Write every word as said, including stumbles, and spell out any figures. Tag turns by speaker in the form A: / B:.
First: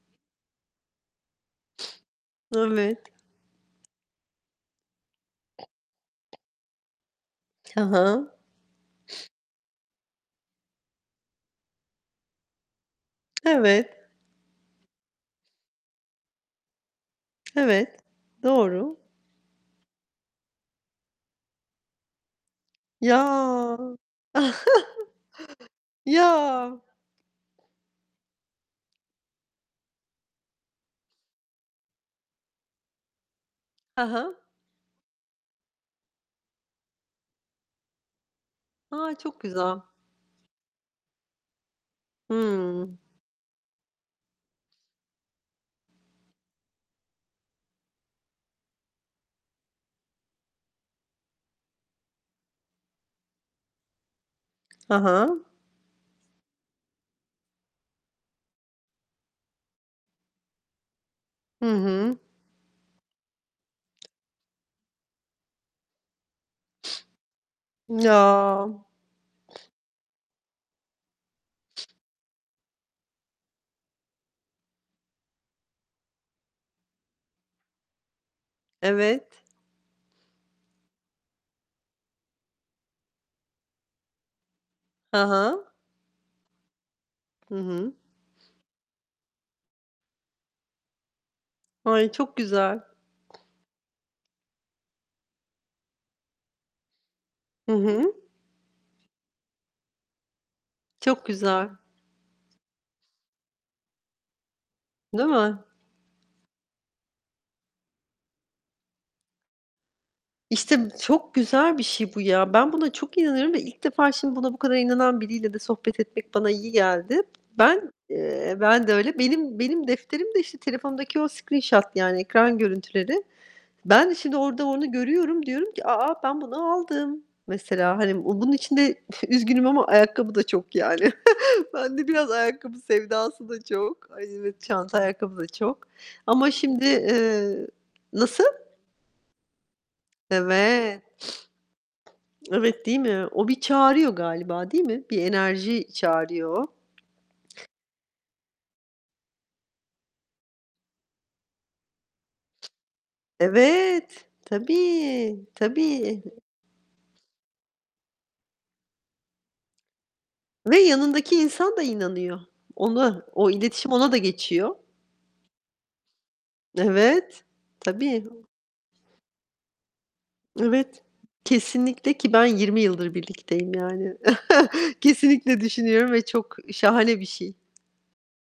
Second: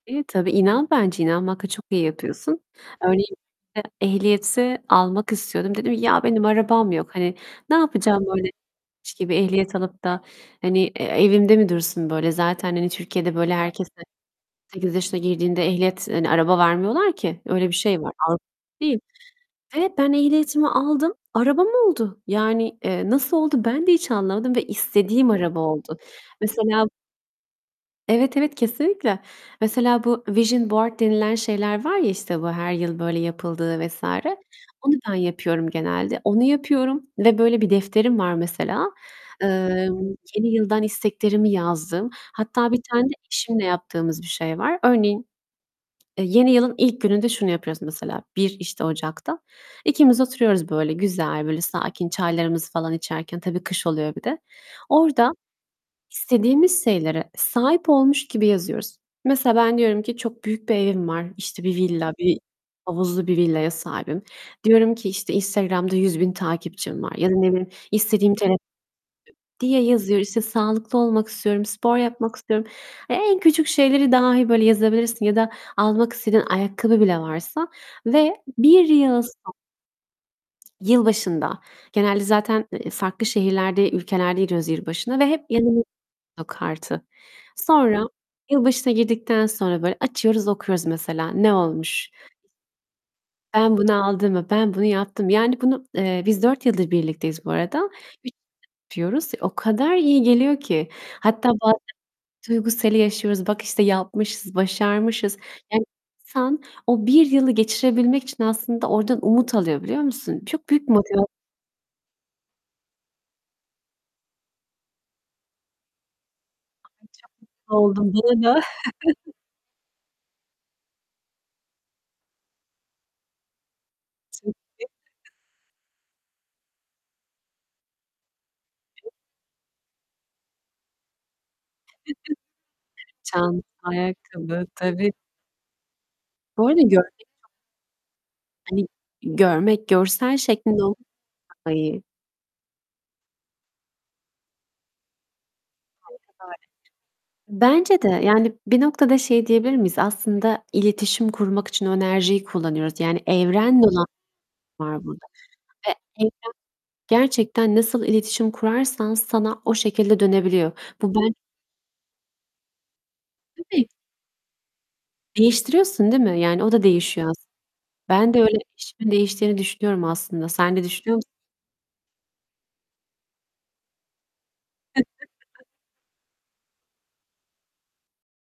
A: İyi tabii, inan bence. İnanmakla çok iyi yapıyorsun.
B: Evet.
A: Örneğin e ehliyeti almak istiyordum. Dedim "Ya benim arabam yok." Hani, ne
B: Hı
A: yapacağım
B: hı.
A: böyle [unintelligible] gibi ehliyet alıp da, hani, e evimde mi dursun böyle? Zaten, hani, Türkiye'de böyle, herkese on
B: Evet.
A: sekiz yaşına girdiğinde ehliyet hani, araba vermiyorlar ki. Öyle bir
B: Evet,
A: şey var. Avrupa
B: doğru.
A: değil. Ve ben ehliyetimi aldım, arabam oldu. Yani, eee, nasıl oldu
B: Ya.
A: ben de hiç anlamadım ve istediğim araba oldu.
B: Ya.
A: Mesela Evet, evet, kesinlikle. Mesela, bu vision board denilen şeyler var ya, işte bu her yıl böyle yapıldığı
B: Hı
A: vs.
B: hı.
A: Onu ben yapıyorum genelde. Onu yapıyorum ve böyle bir defterim var mesela.
B: A! Çok güzel.
A: Emm, yeni yıldan isteklerimi yazdığım, hatta bir
B: Hıı.
A: tane de eşimle yaptığımız bir şey var. Örneğin, eee, yeni yılın ilk gününde şunu yapıyoruz mesela, bir işte Ocak'ta. İkimiz oturuyoruz böyle güzel, böyle sakin çaylarımızı falan içerken tabii kış oluyor bir de.
B: Ha
A: Orada
B: ha.
A: istediğimiz şeylere sahip olmuş gibi yazıyoruz. Mesela, ben diyorum ki "Çok büyük bir evim var, işte,
B: Hı
A: bir villa,
B: hı.
A: bir, havuzlu bir villaya sahibim." Diyorum ki işte "Instagram'da yüz bin takipçim var." ya da, ne bileyim,
B: Ya!
A: istediğim, [unintelligible] diye yazıyor. İşte, "Sağlıklı olmak istiyorum, spor yapmak istiyorum." En küçük şeyleri dahi, böyle, yazabilirsin ya da almak istediğin ayakkabı bile varsa ve bir yıl
B: Evet.
A: so yılbaşında genelde zaten, eee, farklı şehirlerde, ülkelerde giriyoruz yılbaşına
B: Hı
A: ve hep
B: hı.
A: yanımız o kartı.
B: Hı hı.
A: Sonra, yılbaşına girdikten sonra, böyle, açıyoruz, okuyoruz mesela: "Ne
B: Ay,
A: olmuş
B: çok güzel!
A: ben bunu aldım mı, ben bunu yaptım mı? "Yani, bunu, eee, biz dört yıldır birlikteyiz bu
B: Hı
A: arada.
B: hı.
A: [unintelligible] O kadar iyi geliyor ki.
B: Çok
A: Hatta
B: güzel.
A: bazen duygu seli yaşıyoruz. Bak işte yapmışız,
B: Değil
A: başarmışız.
B: mi?
A: Yani, insan o bir yılı geçirebilmek için aslında oradan umut alıyor, biliyor musun? Çok
B: İşte,
A: büyük motivas
B: çok güzel bir şey bu ya. Ben buna çok inanırım ve ilk defa şimdi buna bu kadar inanan biriyle de sohbet etmek bana iyi
A: Ay çok
B: geldi.
A: mutlu
B: Ben,
A: oldum. [unintelligible]
B: eee ben de öyle. Benim benim defterim de işte telefondaki o screenshot, yani, ekran görüntüleri. Ben de şimdi
A: Çok
B: orada
A: iyi.
B: onu görüyorum. Diyorum ki "A! Ben bunu aldım." mesela. Hani, bunun içinde üzgünüm ama ayakkabı da çok yani. Bende biraz ayakkabı sevdası da
A: Tam,
B: çok. Ay, evet,
A: ayakkabı,
B: çanta
A: tabii.
B: ayakkabı da çok. Ama
A: Böyle
B: şimdi,
A: görmek çok
B: eee Nasıl?
A: Hani, görmek, görsel şeklinde
B: Evet.
A: olunca daha iyi.
B: Evet, değil mi? O bir çağırıyor galiba, değil mi? Bir enerji
A: Aynen öyle.
B: çağırıyor o.
A: Bence de. Yani, bir noktada şey diyebilir miyiz? Aslında iletişim kurmak için o enerjiyi kullanıyoruz. Yani, evrenle olan
B: Evet.
A: var burada
B: Tabii,
A: ve
B: tabii.
A: evren gerçekten nasıl iletişim kurarsan sana o şekilde dönebiliyor.
B: Ve
A: Bu ben
B: yanındaki insan da inanıyor. Ona o
A: Tabii.
B: iletişim ona da geçiyor.
A: Değiştiriyorsun, değil mi? Yani, o da değişiyor as
B: Evet, tabii.
A: Ben de öyle, eşimin değiştiğini düşünüyorum aslında. Sen de
B: Evet,
A: düşünüyor musun?
B: kesinlikle. Ki ben yirmi yıldır birlikteyim yani. Kesinlikle düşünüyorum ve çok şahane bir şey.